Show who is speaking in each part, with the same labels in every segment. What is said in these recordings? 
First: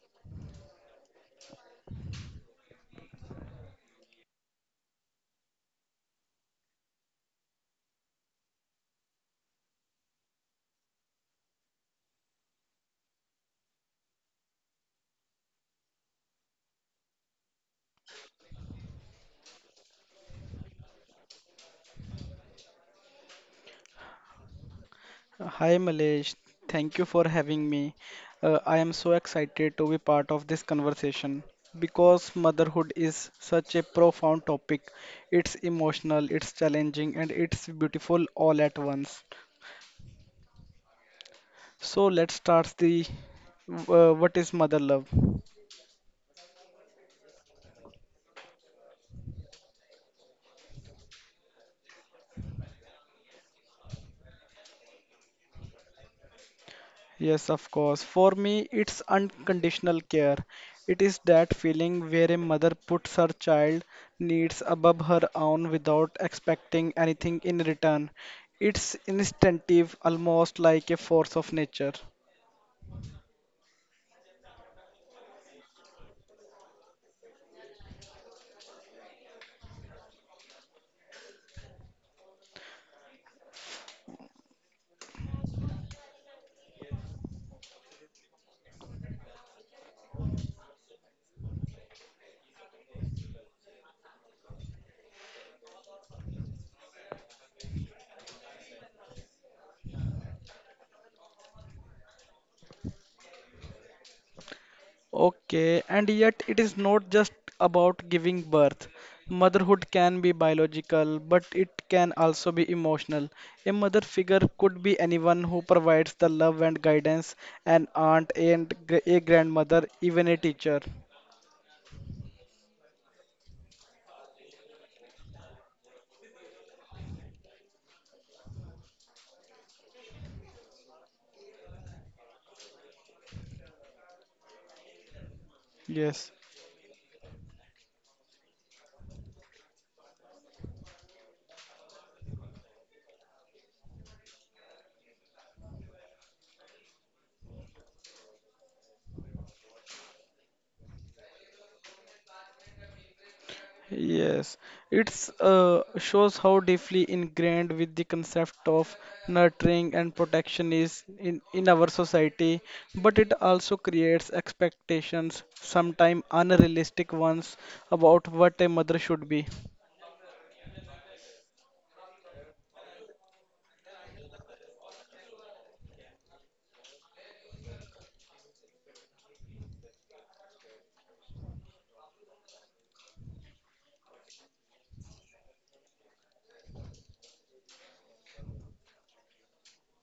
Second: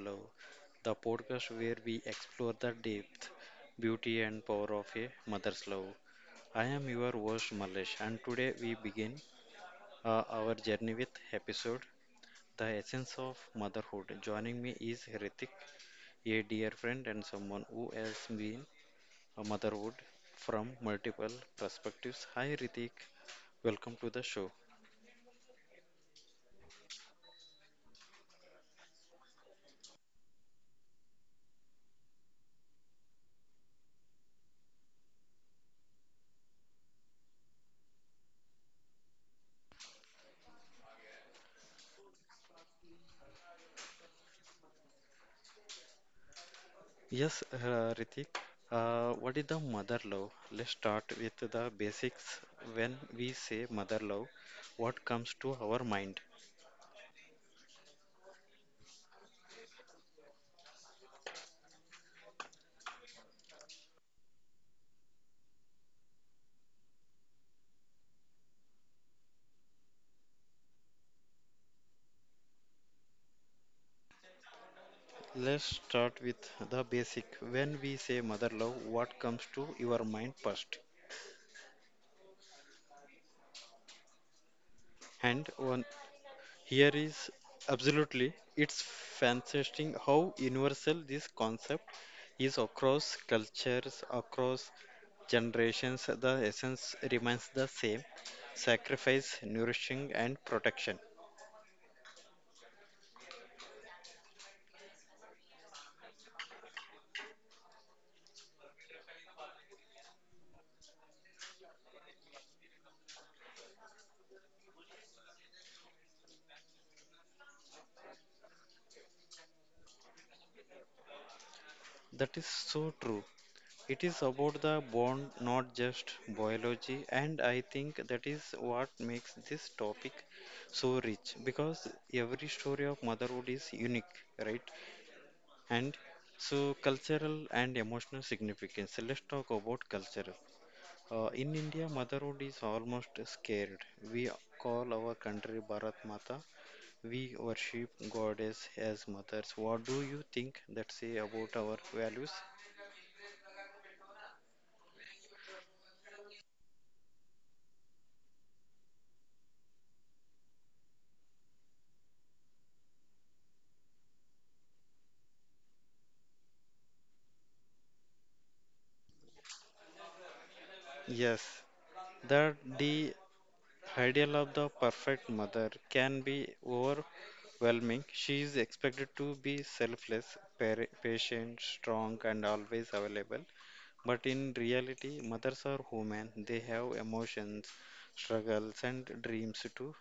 Speaker 1: Love, the podcast where we explore the depth, beauty, and power of a mother's love. I am your host, Malesh, and today we begin our journey with episode The Essence of Motherhood. Joining me is Ritik, a dear friend and someone who has been a motherhood from multiple perspectives. Hi, Ritik, welcome to the show.
Speaker 2: Hi Malesh, thank you for having me. I am so excited to be part of this conversation because motherhood is such a profound topic. It's emotional, it's challenging, and it's beautiful all at once. So let's start the what is mother love?
Speaker 1: Yes, Ritik. What is the mother love? Let's start with the basics. When we say mother love, what comes to our mind?
Speaker 2: Yes, of course. For me, it's unconditional care. It is that feeling where a mother puts her child needs above her own without expecting anything in return. It's instinctive, almost like a force of nature.
Speaker 1: Let's start with the basic. When we say mother love, what comes to your mind first? And one here is absolutely it's fascinating how universal this concept is across cultures, across generations, the essence remains the same sacrifice, nourishing, and protection.
Speaker 2: Okay, and yet it is not just about giving birth. Motherhood can be biological, but it can also be emotional. A mother figure could be anyone who provides the love and guidance, an aunt, and a grandmother, even a teacher.
Speaker 1: That is so true. It is about the bond, not just biology, and I think that is what makes this topic so rich because every story of motherhood is unique, right? And
Speaker 2: Yes.
Speaker 1: so, cultural and emotional significance. Let's talk about cultural. In India, motherhood is almost scared. We call our country Bharat Mata. We worship goddess as mothers. What do you think that say about our values?
Speaker 2: Yes, it's shows how deeply ingrained with the concept of nurturing and protection is in our society, but it also creates expectations, sometimes unrealistic ones, about what a mother should be.
Speaker 1: Yes, that the ideal of the perfect mother can be overwhelming. She is expected to be selfless, patient, strong, and always available. But in reality, mothers are human. They have emotions, struggles, and dreams too.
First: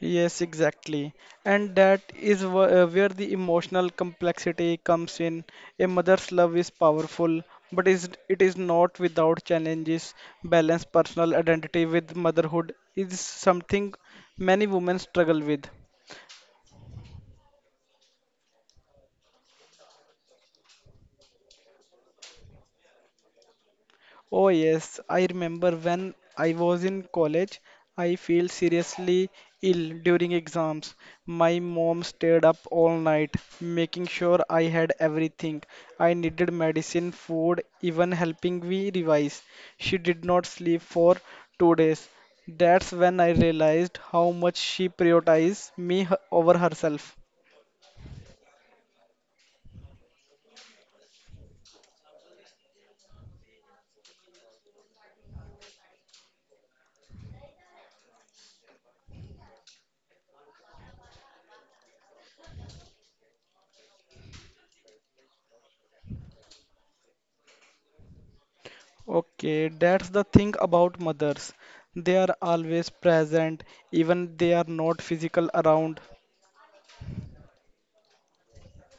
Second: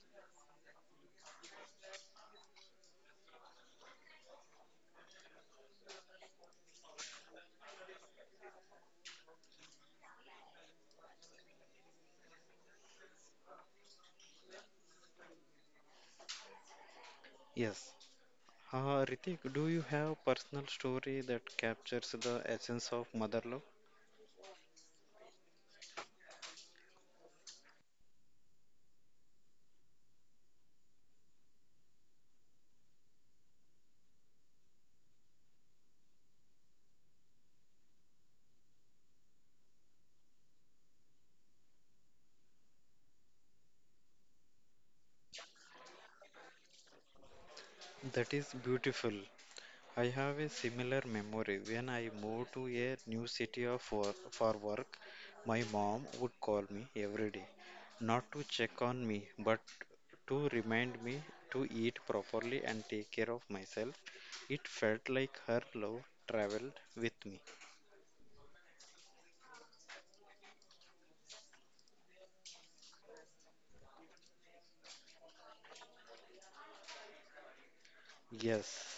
Speaker 2: Yes, exactly. And that is where the emotional complexity comes in. A mother's love is powerful, but is it is not without challenges. Balance personal identity with motherhood is something many women struggle with.
Speaker 1: Yes. Ritik, do you have personal story that captures the essence of mother love?
Speaker 2: Oh, yes, I remember when I was in college, I feel seriously ill during exams. My mom stayed up all night, making sure I had everything. I needed medicine, food, even helping me revise. She did not sleep for 2 days. That's when I realized how much she prioritized over herself.
Speaker 1: That is beautiful. I have a similar memory. When I moved to a new city of for work, my mom would call me every day, not to check on me, but to remind me to eat properly and take care of myself. It felt like her love traveled with me.
Speaker 2: Okay, that's the thing about mothers. They are always present, even they are not physical around.
Speaker 1: Yes,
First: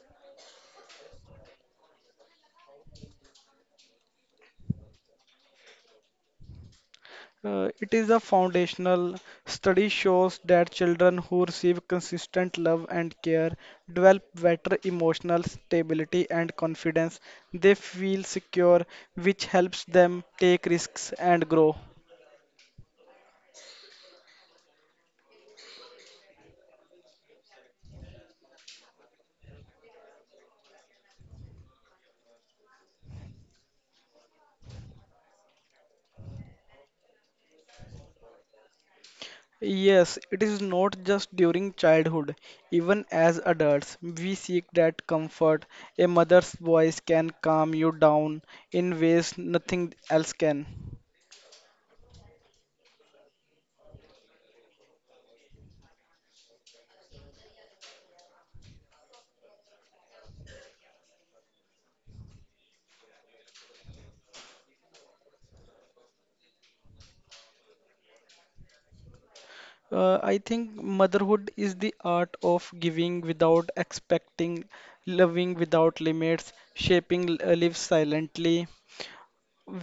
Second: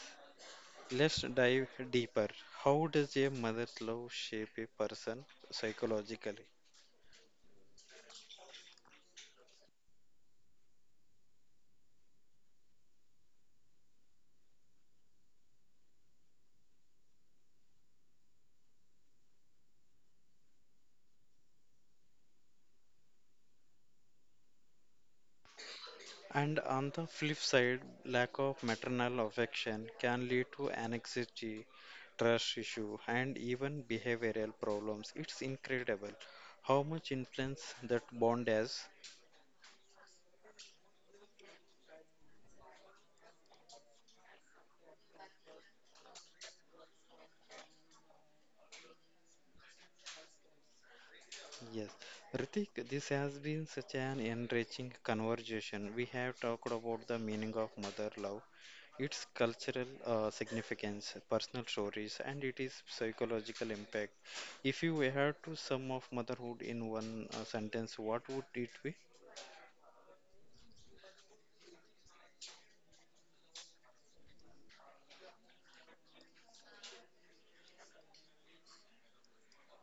Speaker 1: let's dive deeper. How does a mother's love shape a person psychologically?
Speaker 2: It is a foundational study shows that children who receive consistent love and care develop better emotional stability and confidence. They feel secure, which helps them take risks and grow.
Speaker 1: And on the flip side, lack of maternal affection can lead to anxiety, trust issue, and even behavioral problems. It's incredible how much influence that bond has.
Speaker 2: Yes, it is not just during childhood. Even as adults, we seek that comfort. A mother's voice can calm you down in ways nothing else can.
Speaker 1: Yes, Ritik, this has been such an enriching conversation. We have talked about the meaning of mother love. Its cultural significance, personal stories, and it is psychological impact. If you had to sum of motherhood in one sentence, what would it be?
Speaker 2: I think motherhood is the art of giving without expecting, loving without limits, shaping lives silently.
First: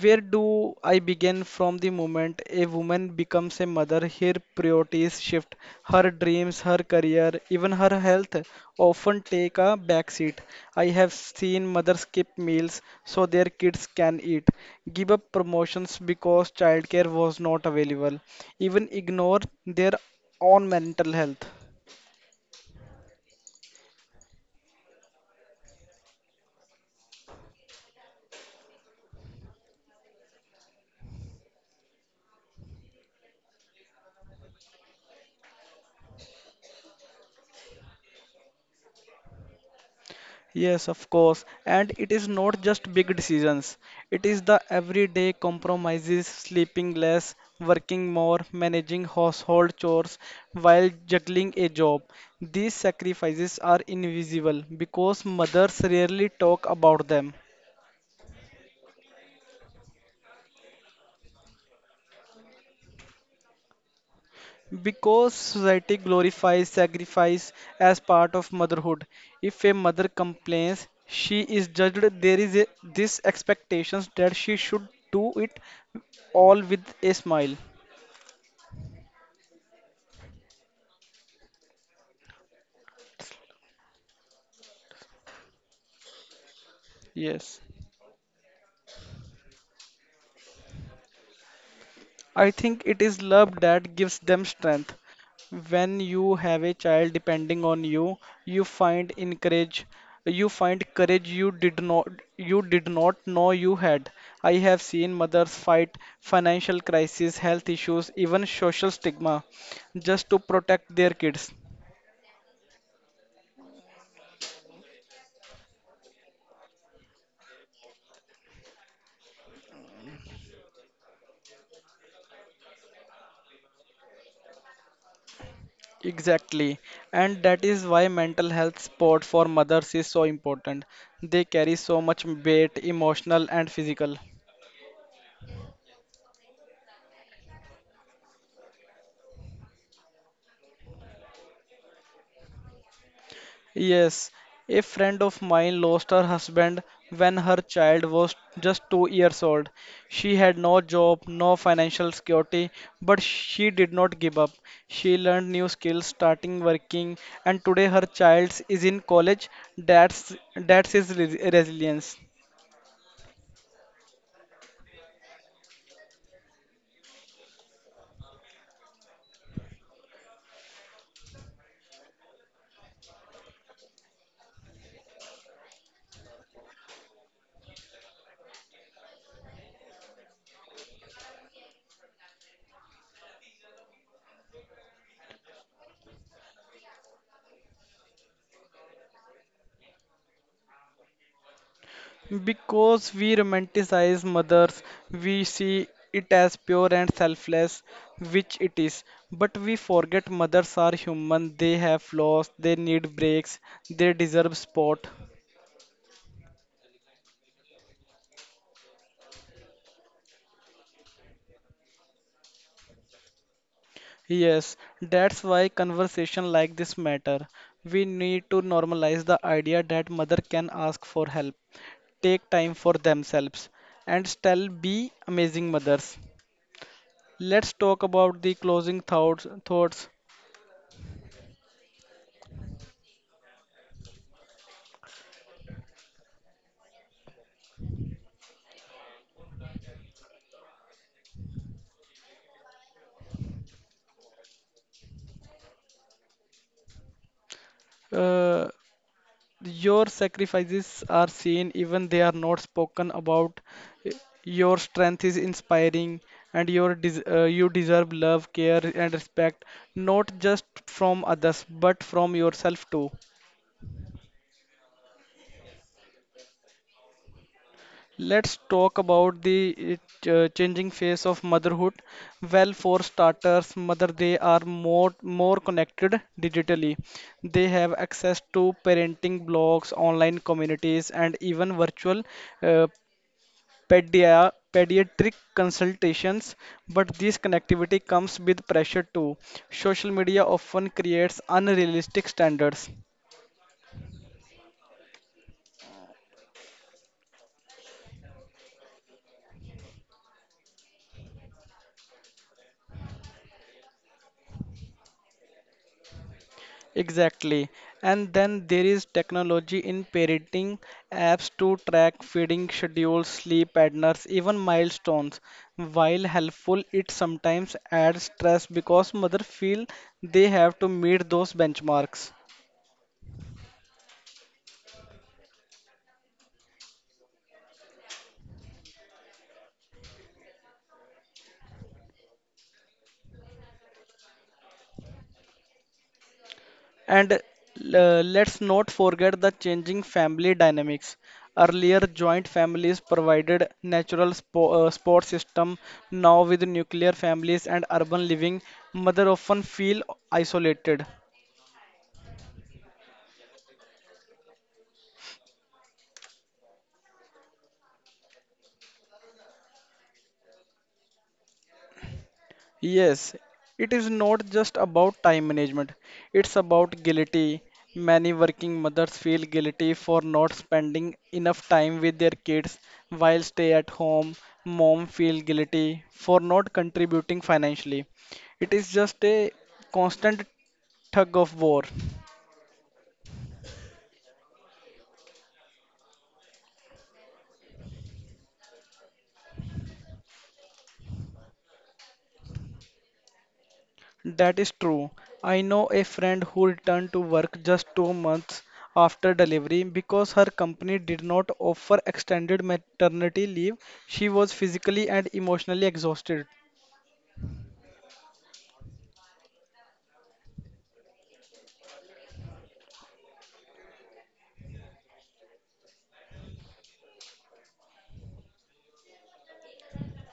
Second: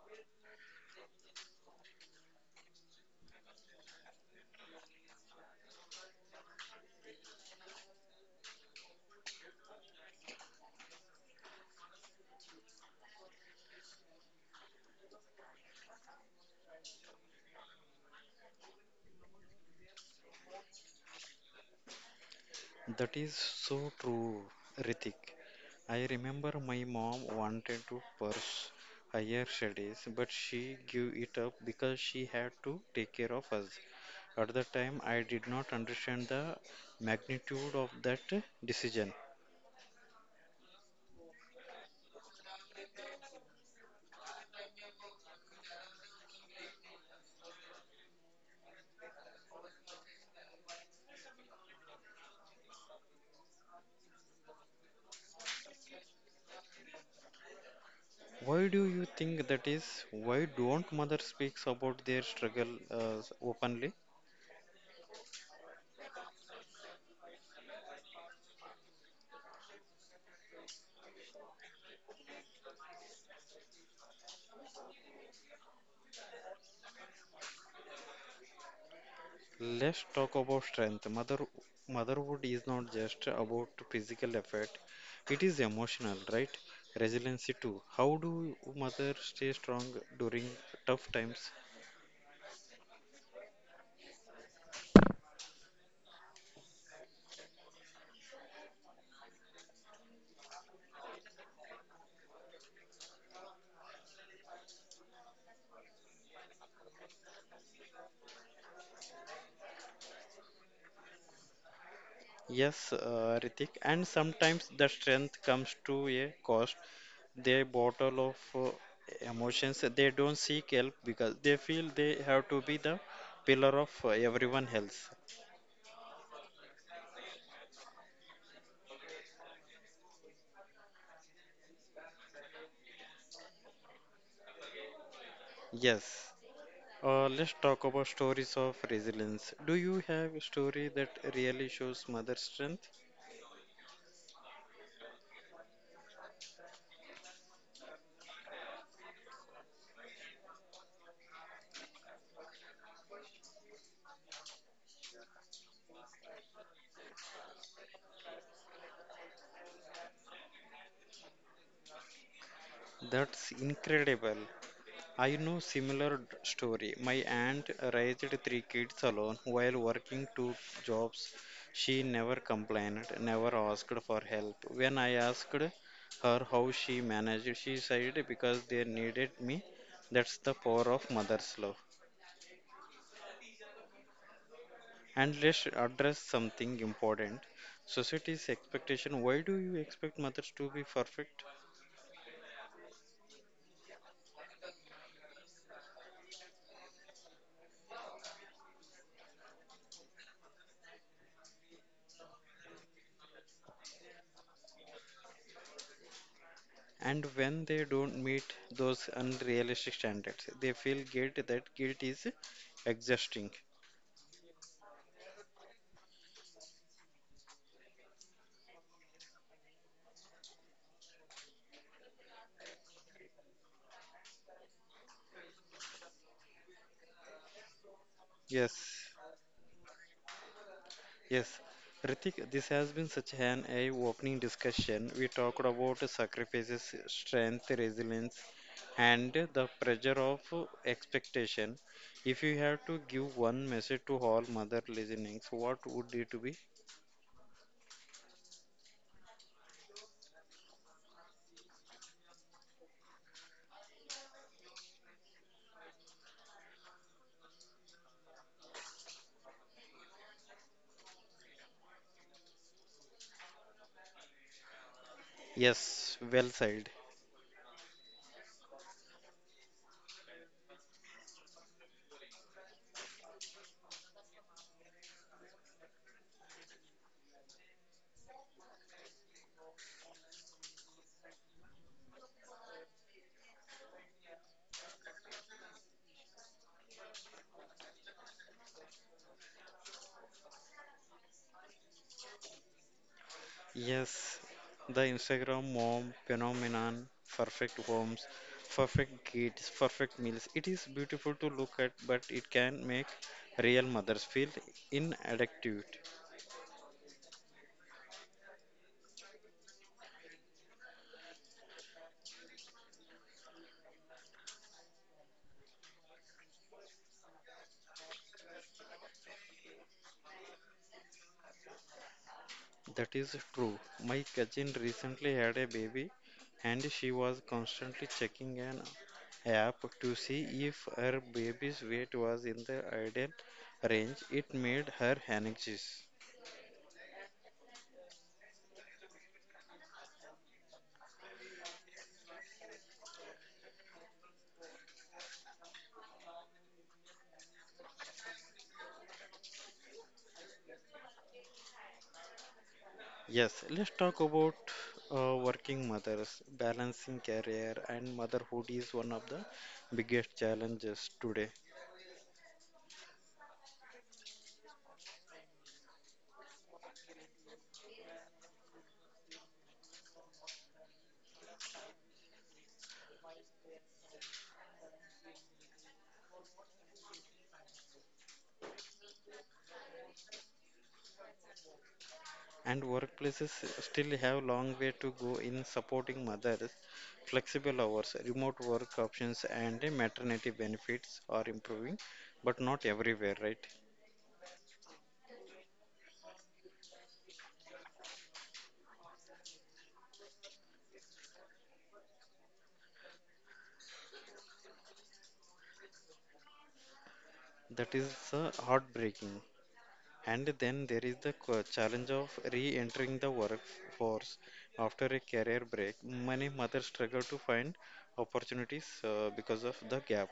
Speaker 2: Where do I begin from the moment a woman becomes a mother? Her priorities shift, her dreams, her career, even her health often take a backseat. I have seen mothers skip meals so their kids can eat, give up promotions because childcare was not available, even ignore their own mental health.
Speaker 1: That is so true, Ritik. I remember my mom wanted to pursue higher studies, but she gave it up because she had to take care of us. At the time, I did not understand the magnitude of that decision.
Speaker 2: Yes, of course. And it is not just big decisions. It is the everyday compromises, sleeping less, working more, managing household chores while juggling a job. These sacrifices are invisible because mothers rarely talk about them.
Speaker 1: Why do you think that is? Why don't mother speaks about their struggle openly?
Speaker 2: Because society glorifies sacrifice as part of motherhood. If a mother complains, she is judged. There is a, this expectations that she should do it all with a smile.
Speaker 1: Let's talk about strength. Motherhood is not just about physical effort. It is emotional, right? Resiliency
Speaker 2: Yes.
Speaker 1: too. How do mother stay strong during tough times?
Speaker 2: I think it is love that gives them strength. When you have a child depending on you, you find encourage, you find courage you did not know you had. I have seen mothers fight financial crisis, health issues, even social stigma just to protect their kids.
Speaker 1: Yes, Ritik. And sometimes the strength comes to a cost. Their bottle of emotions, they don't seek help because they feel they have to be the pillar of everyone else.
Speaker 2: Exactly. And that is why mental health support for mothers is so important. They carry so much weight, emotional and physical.
Speaker 1: Yes, let's talk about stories of resilience. Do you have a story that really shows mother strength?
Speaker 2: Yes, a friend of mine lost her husband when her child was just 2 years old. She had no job, no financial security, but she did not give up. She learned new skills, starting working, and today her child is in college. That's his resilience.
Speaker 1: That's incredible. I know similar story. My aunt raised three kids alone while working two jobs. She never complained, never asked for help. When I asked her how she managed, she said because they needed me. That's the power of mother's love. And let's address something important. Society's expectation. Why do you expect mothers to be perfect?
Speaker 2: Because we romanticize mothers, we see it as pure and selfless, which it is. But we forget mothers are human, they have flaws, they need breaks, they deserve support.
Speaker 1: And when they don't meet those unrealistic standards, they feel guilt. That guilt is exhausting.
Speaker 2: Yes, that's why conversation like this matter. We need to normalize the idea that mother can ask for help, take time for themselves, and still be amazing mothers. Let's talk about the closing
Speaker 1: Yes,
Speaker 2: thoughts. Thoughts.
Speaker 1: yes. Ritik, this has been such an eye-opening discussion. We talked about sacrifices, strength, resilience, and the pressure of expectation. If you have to give one message to all mother listenings, what would it be?
Speaker 2: Uh, Your sacrifices are seen even they are not spoken about. Your strength is inspiring and your you deserve love, care and respect not just from others but from yourself too.
Speaker 1: Yes, well said.
Speaker 2: Let's talk about the changing face of motherhood. Well, for starters, mother they are more connected digitally. They have access to parenting blogs, online communities, and even virtual uh, pediatric consultations, but this connectivity comes with pressure too. Social media often creates unrealistic standards.
Speaker 1: Yes, the Instagram mom phenomenon, perfect homes, perfect kids, perfect meals. It is beautiful to look at, but it can make real mothers feel inadequate.
Speaker 2: Exactly. And then there is technology in parenting apps to track feeding schedules, sleep patterns, even milestones. While helpful, it sometimes adds stress because mothers feel they have to meet those benchmarks.
Speaker 1: That is true. My cousin recently had a baby and she was constantly checking an app to see if her baby's weight was in the ideal range. It made her anxious.
Speaker 2: And let's not forget the changing family dynamics. Earlier, joint families provided natural spo support system. Now, with nuclear families and urban living, mother often feel isolated.
Speaker 1: Yes, let's talk about working mothers. Balancing career and motherhood is one of the biggest challenges today,
Speaker 2: Yes, it is not just about time management. It's about guilty. Many working mothers feel guilty for not spending enough time with their kids while stay at home. Mom feel guilty for not contributing financially. It is just a constant tug of war.
Speaker 1: and workplaces still have long way to go in supporting mothers. Flexible hours, remote work options, and maternity benefits are improving, but not everywhere, right?
Speaker 2: That is true. I know a friend who returned to work just 2 months after delivery because her company did not offer extended maternity leave. She was physically and emotionally exhausted.
Speaker 1: That is heartbreaking. And then there is the challenge of re entering the workforce after a career break. Many mothers struggle to find opportunities because of the gap.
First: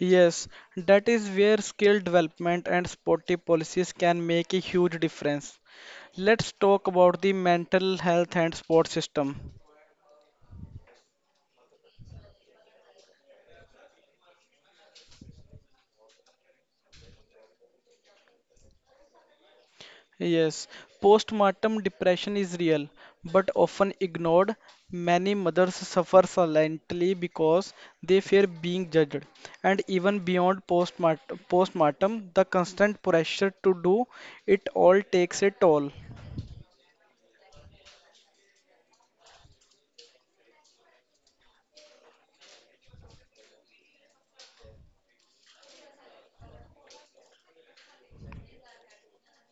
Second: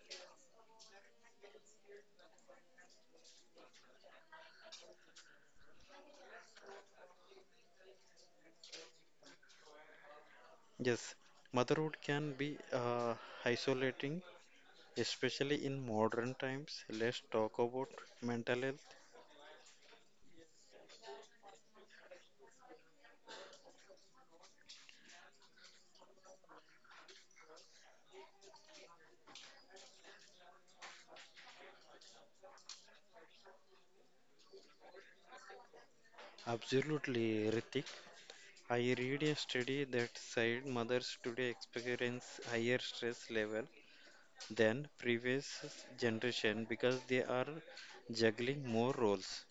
Speaker 2: Yes, that is where skill development and supportive policies can make a huge difference. Let's talk about the mental health and support system.
Speaker 1: Yes, motherhood can be isolating, especially in modern times. Let's talk about mental health.
Speaker 2: Yes, postmortem depression is real, but often ignored. Many mothers suffer silently because they fear being judged. And even beyond postmortem, postpartum, the constant pressure to do it all takes a toll.
Speaker 1: Absolutely, Ritik. I read a study that said mothers today experience higher stress level than previous generation because they are juggling more roles.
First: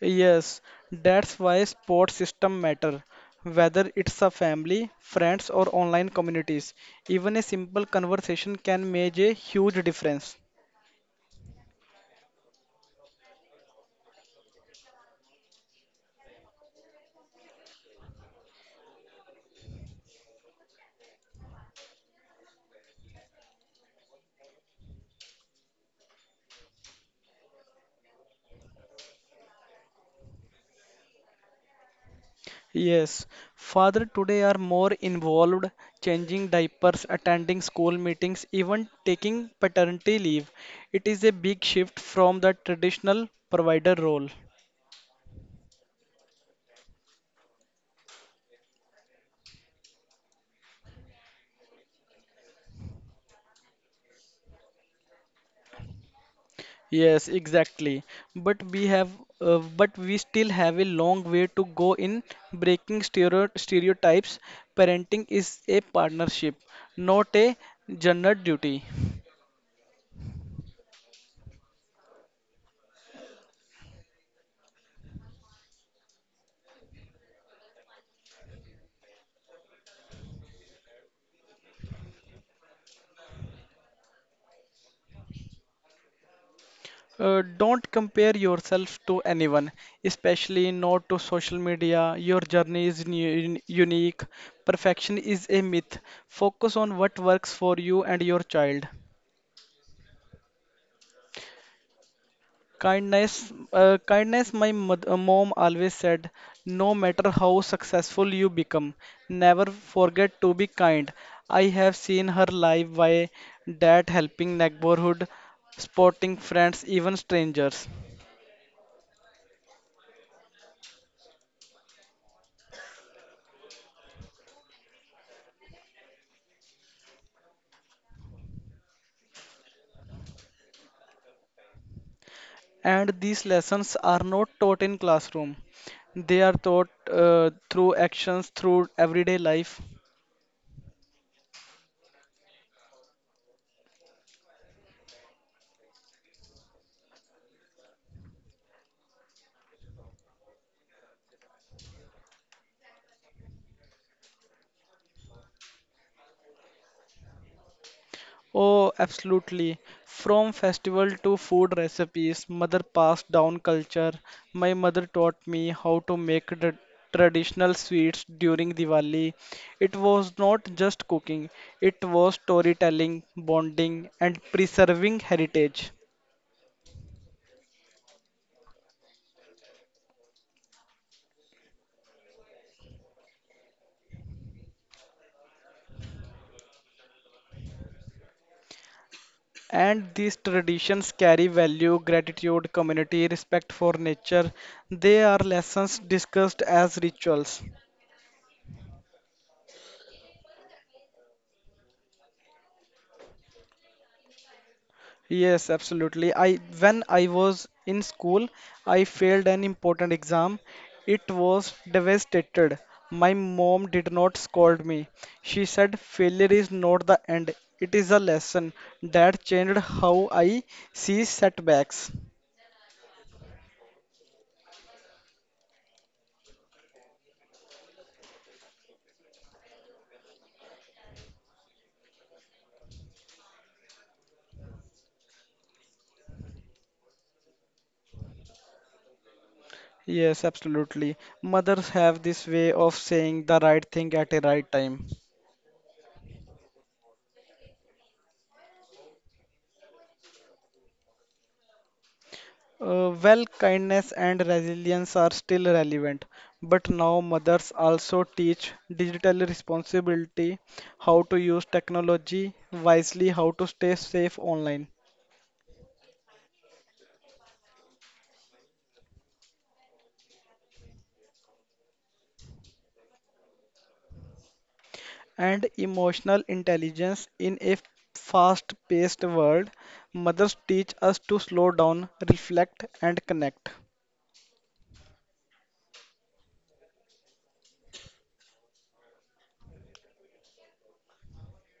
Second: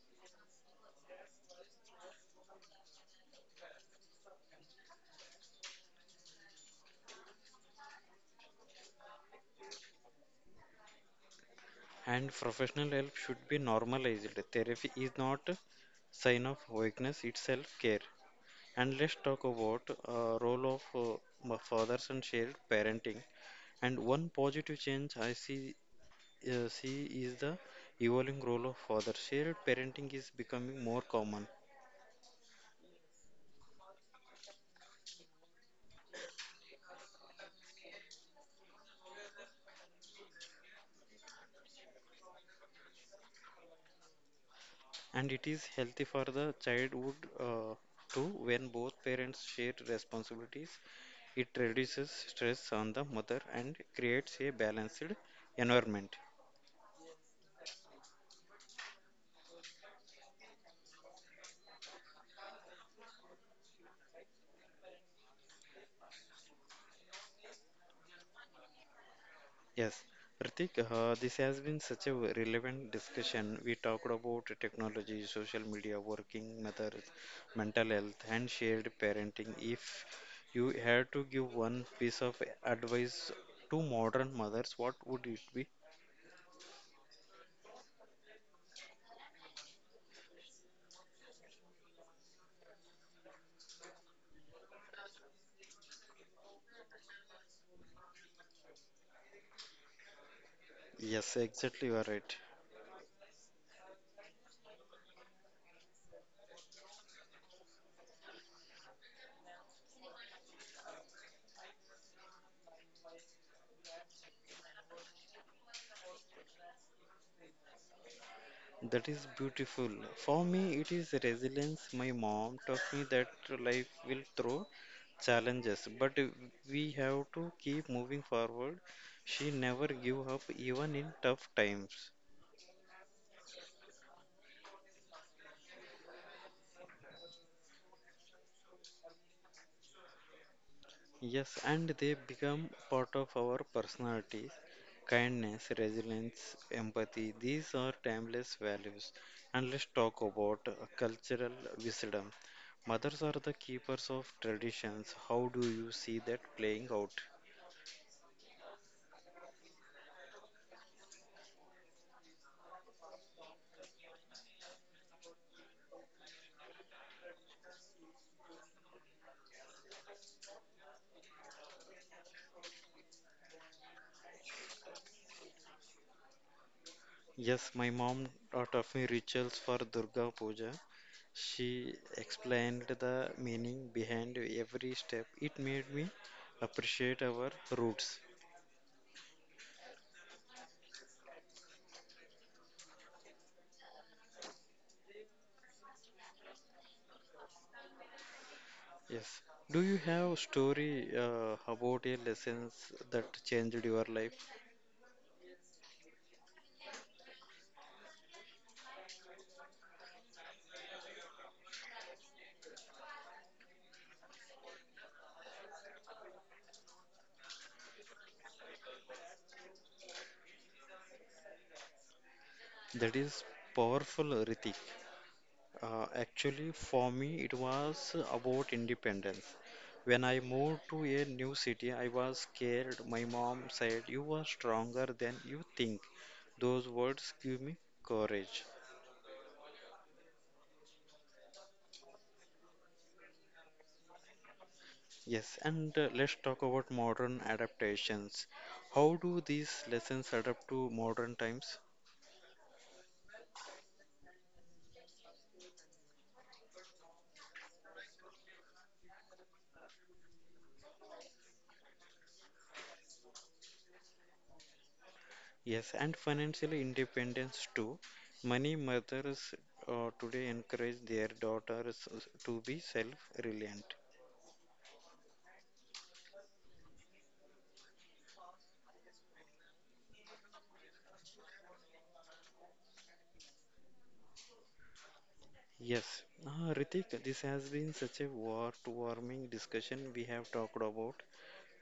Speaker 2: Yes, that's why support system matter. Whether it's a family, friends, or online communities, even a simple conversation can make a huge difference.
Speaker 1: And professional help should be normalized. Therapy is not a sign of weakness, it's self-care. And let's talk about role of fathers and shared parenting. And one positive change I see is the evolving role of father. Shared parenting is becoming more common,
Speaker 2: Yes, father today are more involved, changing diapers, attending school meetings, even taking paternity leave. It is a big shift from the traditional provider role.
Speaker 1: and it is healthy for the childhood uh, too. When both parents share responsibilities, it reduces stress on the mother and creates a balanced environment.
Speaker 2: Yes, exactly. But we have, but we still have a long way to go in breaking stereotypes. Parenting is a partnership, not a general duty.
Speaker 1: Yes, Pratik, this has been such a relevant discussion. We talked about technology, social media, working mothers, mental health, and shared parenting. If you had to give one piece of advice to modern mothers, what would it be?
Speaker 2: Don't compare yourself to anyone, especially not to social media. Your journey is unique. Perfection is a myth. Focus on what works for you and your child.
Speaker 1: Yes, exactly, you are right.
Speaker 2: Kindness, kindness. My mom always said, no matter how successful you become, never forget to be kind. I have seen her live by that helping neighborhood, supporting friends, even strangers.
Speaker 1: That is beautiful. For me, it is resilience. My mom taught me that life will throw challenges, but we have to keep moving forward. She never give up, even in tough times.
Speaker 2: And these lessons are not taught in classroom, they are taught through actions through everyday life.
Speaker 1: Yes, and they become part of our personalities. Kindness, resilience, empathy, these are timeless values. And let's talk about cultural wisdom. Mothers are the keepers of traditions. How do you see that playing out?
Speaker 2: Oh, absolutely. From festival to food recipes mother passed down culture. My mother taught me how to make traditional sweets during Diwali. It was not just cooking, it was storytelling, bonding and preserving heritage.
Speaker 1: Yes, my mom taught of me rituals for Durga Puja. She explained the meaning behind every step. It made me appreciate our roots.
Speaker 2: And these traditions carry value, gratitude, community, respect for nature. They are lessons discussed as rituals.
Speaker 1: Yes. Do you have a story about a lessons that changed your life?
Speaker 2: Yes, absolutely. I When I was in school, I failed an important exam. It was devastated. My mom did not scold me. She said failure is not the end. It is a lesson that changed how I see setbacks.
Speaker 1: That is powerful, Ritik. Actually, for me, it was about independence. When I moved to a new city, I was scared. My mom said, "You are stronger than you think." Those words give me courage.
Speaker 2: Yes, absolutely. Mothers have this way of saying the right thing at a right time.
Speaker 1: Yes, and let's talk about modern adaptations. How do these lessons adapt to modern times?
Speaker 2: Well, kindness and resilience are still relevant, but now mothers also teach digital responsibility, how to use technology wisely, how to stay safe online,
Speaker 1: Yes, and financial independence too. Many mothers today encourage their daughters to be self reliant.
Speaker 2: and emotional intelligence in a fast-paced world. Mothers teach us to slow down, reflect, and connect.
Speaker 1: Yes, Ritik, this has been such a heartwarming discussion. We have talked about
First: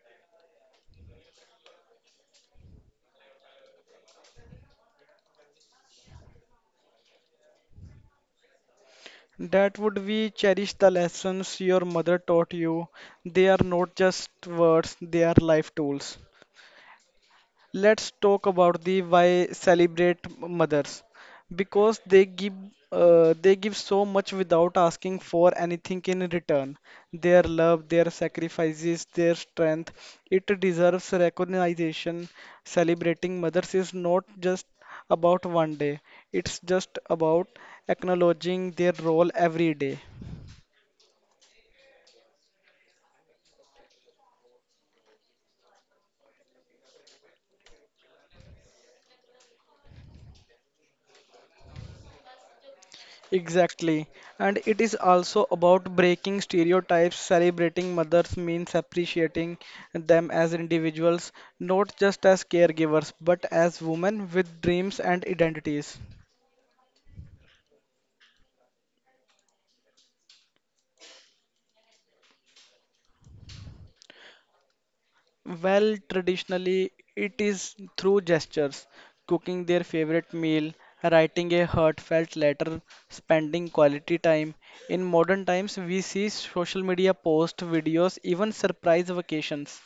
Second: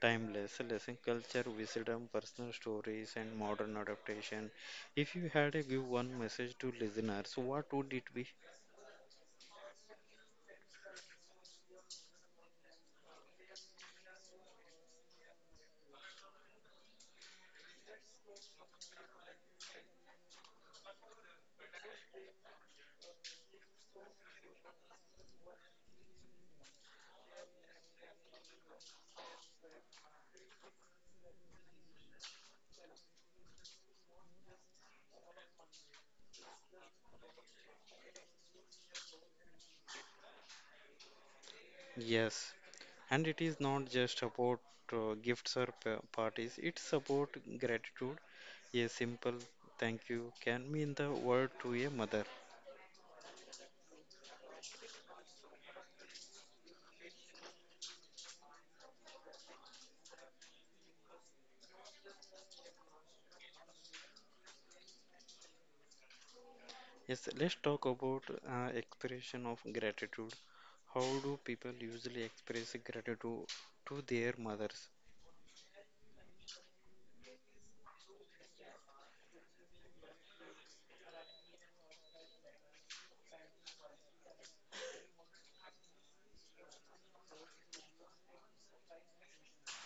Speaker 1: timeless lesson, culture, wisdom, personal stories, and modern adaptation. If you had to give one message to listeners, what would it be?
Speaker 2: That would be cherish the lessons your mother taught you. They are not just words, they are life tools. Let's talk about the why celebrate mothers because they give so much without asking for anything in return. Their love, their sacrifices, their strength, it deserves recognition. Celebrating mothers is not just about one day, it's just about acknowledging their role every day.
Speaker 1: Yes, and it is not just about gifts or parties, it's about gratitude. A simple thank you can mean the world to a mother.
Speaker 2: Exactly. And it is also about breaking stereotypes, celebrating mothers means appreciating them as individuals, not just as caregivers, but as women with dreams and identities.
Speaker 1: Yes, let's talk about expression of gratitude. How do people usually express gratitude to their mothers?
Speaker 2: Well, traditionally, it is through gestures, cooking their favorite meal, writing a heartfelt letter, spending quality time. In modern times, we see social media posts, videos, even surprise vacations.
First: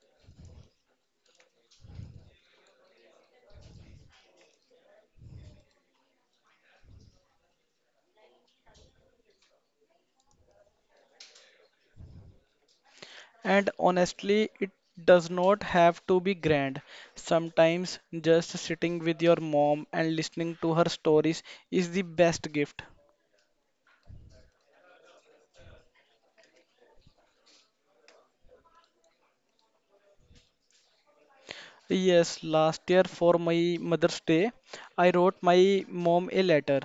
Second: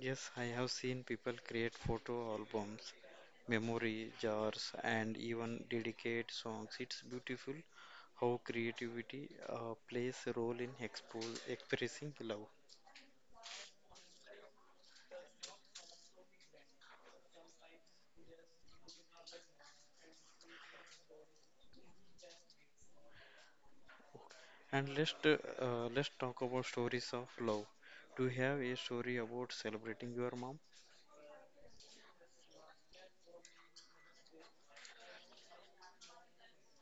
Speaker 1: Yes, I have seen people create photo albums, memory jars, and even dedicate songs. It's beautiful how creativity plays a role in expo expressing love.
Speaker 2: And honestly, it does not have to be grand. Sometimes just sitting with your mom and listening to her stories is the best gift.
Speaker 1: And let's talk about stories of love. Do you have a story about celebrating your mom?
Speaker 2: Yes, last year for my Mother's Day, I wrote my mom a letter,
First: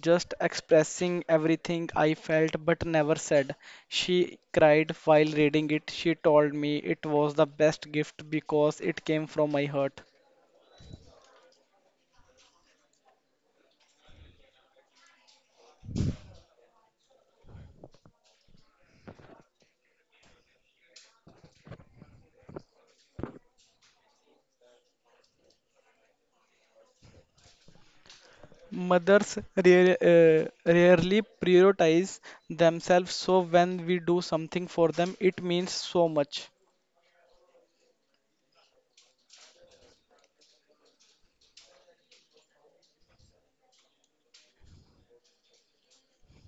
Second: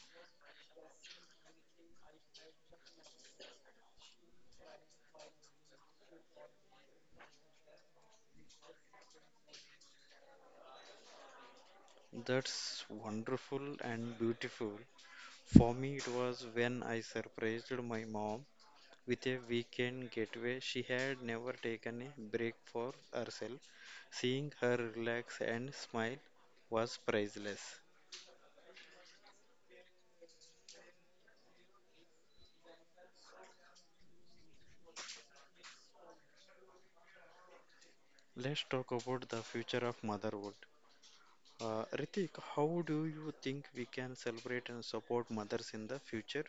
Speaker 2: just expressing everything I felt but never said. She cried while reading it. She told me it was the best gift because it came from my heart.
Speaker 1: That's wonderful and beautiful. For me, it was when I surprised my mom with a weekend getaway. She had never taken a break for herself. Seeing her relax and smile was priceless.
Speaker 2: Mothers rare, uh, rarely prioritize themselves, so when we do something for them, it means so much.
Speaker 1: Let's talk about the future of motherhood. Ritik, how do you think we can celebrate and support mothers in the future?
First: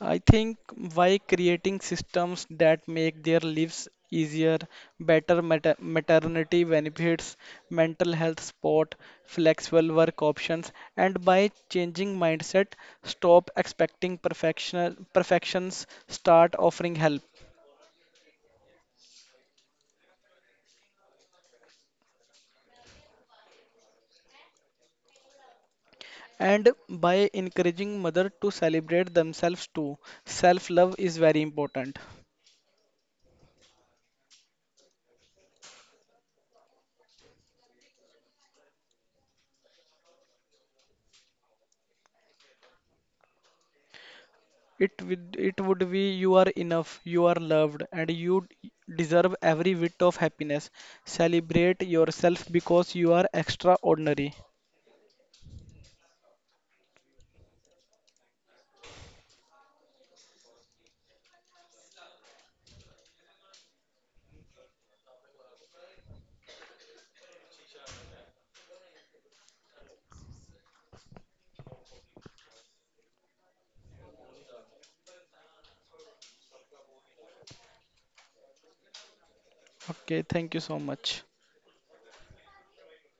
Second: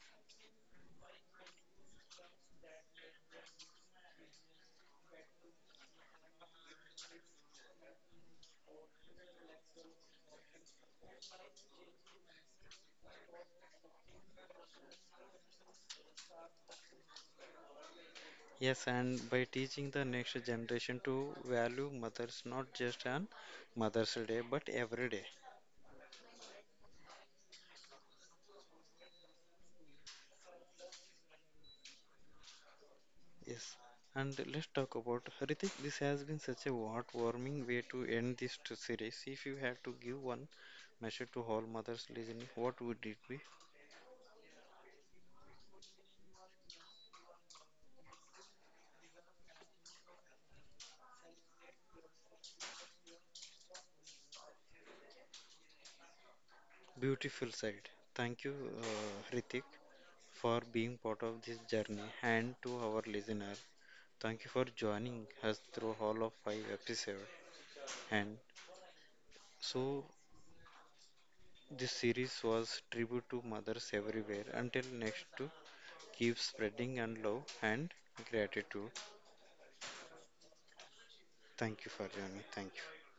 Speaker 2: I think by creating systems that make their lives easier, better maternity benefits, mental health support, flexible work options, and by changing mindset, stop expecting perfection, perfections, start offering help.
Speaker 1: Yes, and by teaching the next generation to value mothers not just on Mother's Day but every day.
Speaker 2: And by encouraging mother to celebrate themselves too, self love is very important.
Speaker 1: Yes, and let's talk about Ritik. This has been such a heartwarming way to end this series. If you had to give one message to all mothers listening, what would it be?
Speaker 2: It would, it would be you are enough, you are loved and you deserve every bit of happiness. Celebrate yourself because you are extraordinary.
Speaker 1: Beautiful side. Thank you, Ritik, for being part of this journey, and to our listener, thank you for joining us through all of 5 episodes. And so, this series was tribute to mothers everywhere. Until next, to keep spreading and love and gratitude.
Speaker 2: Okay, thank you so much.
Speaker 1: Thank you for joining. Thank you.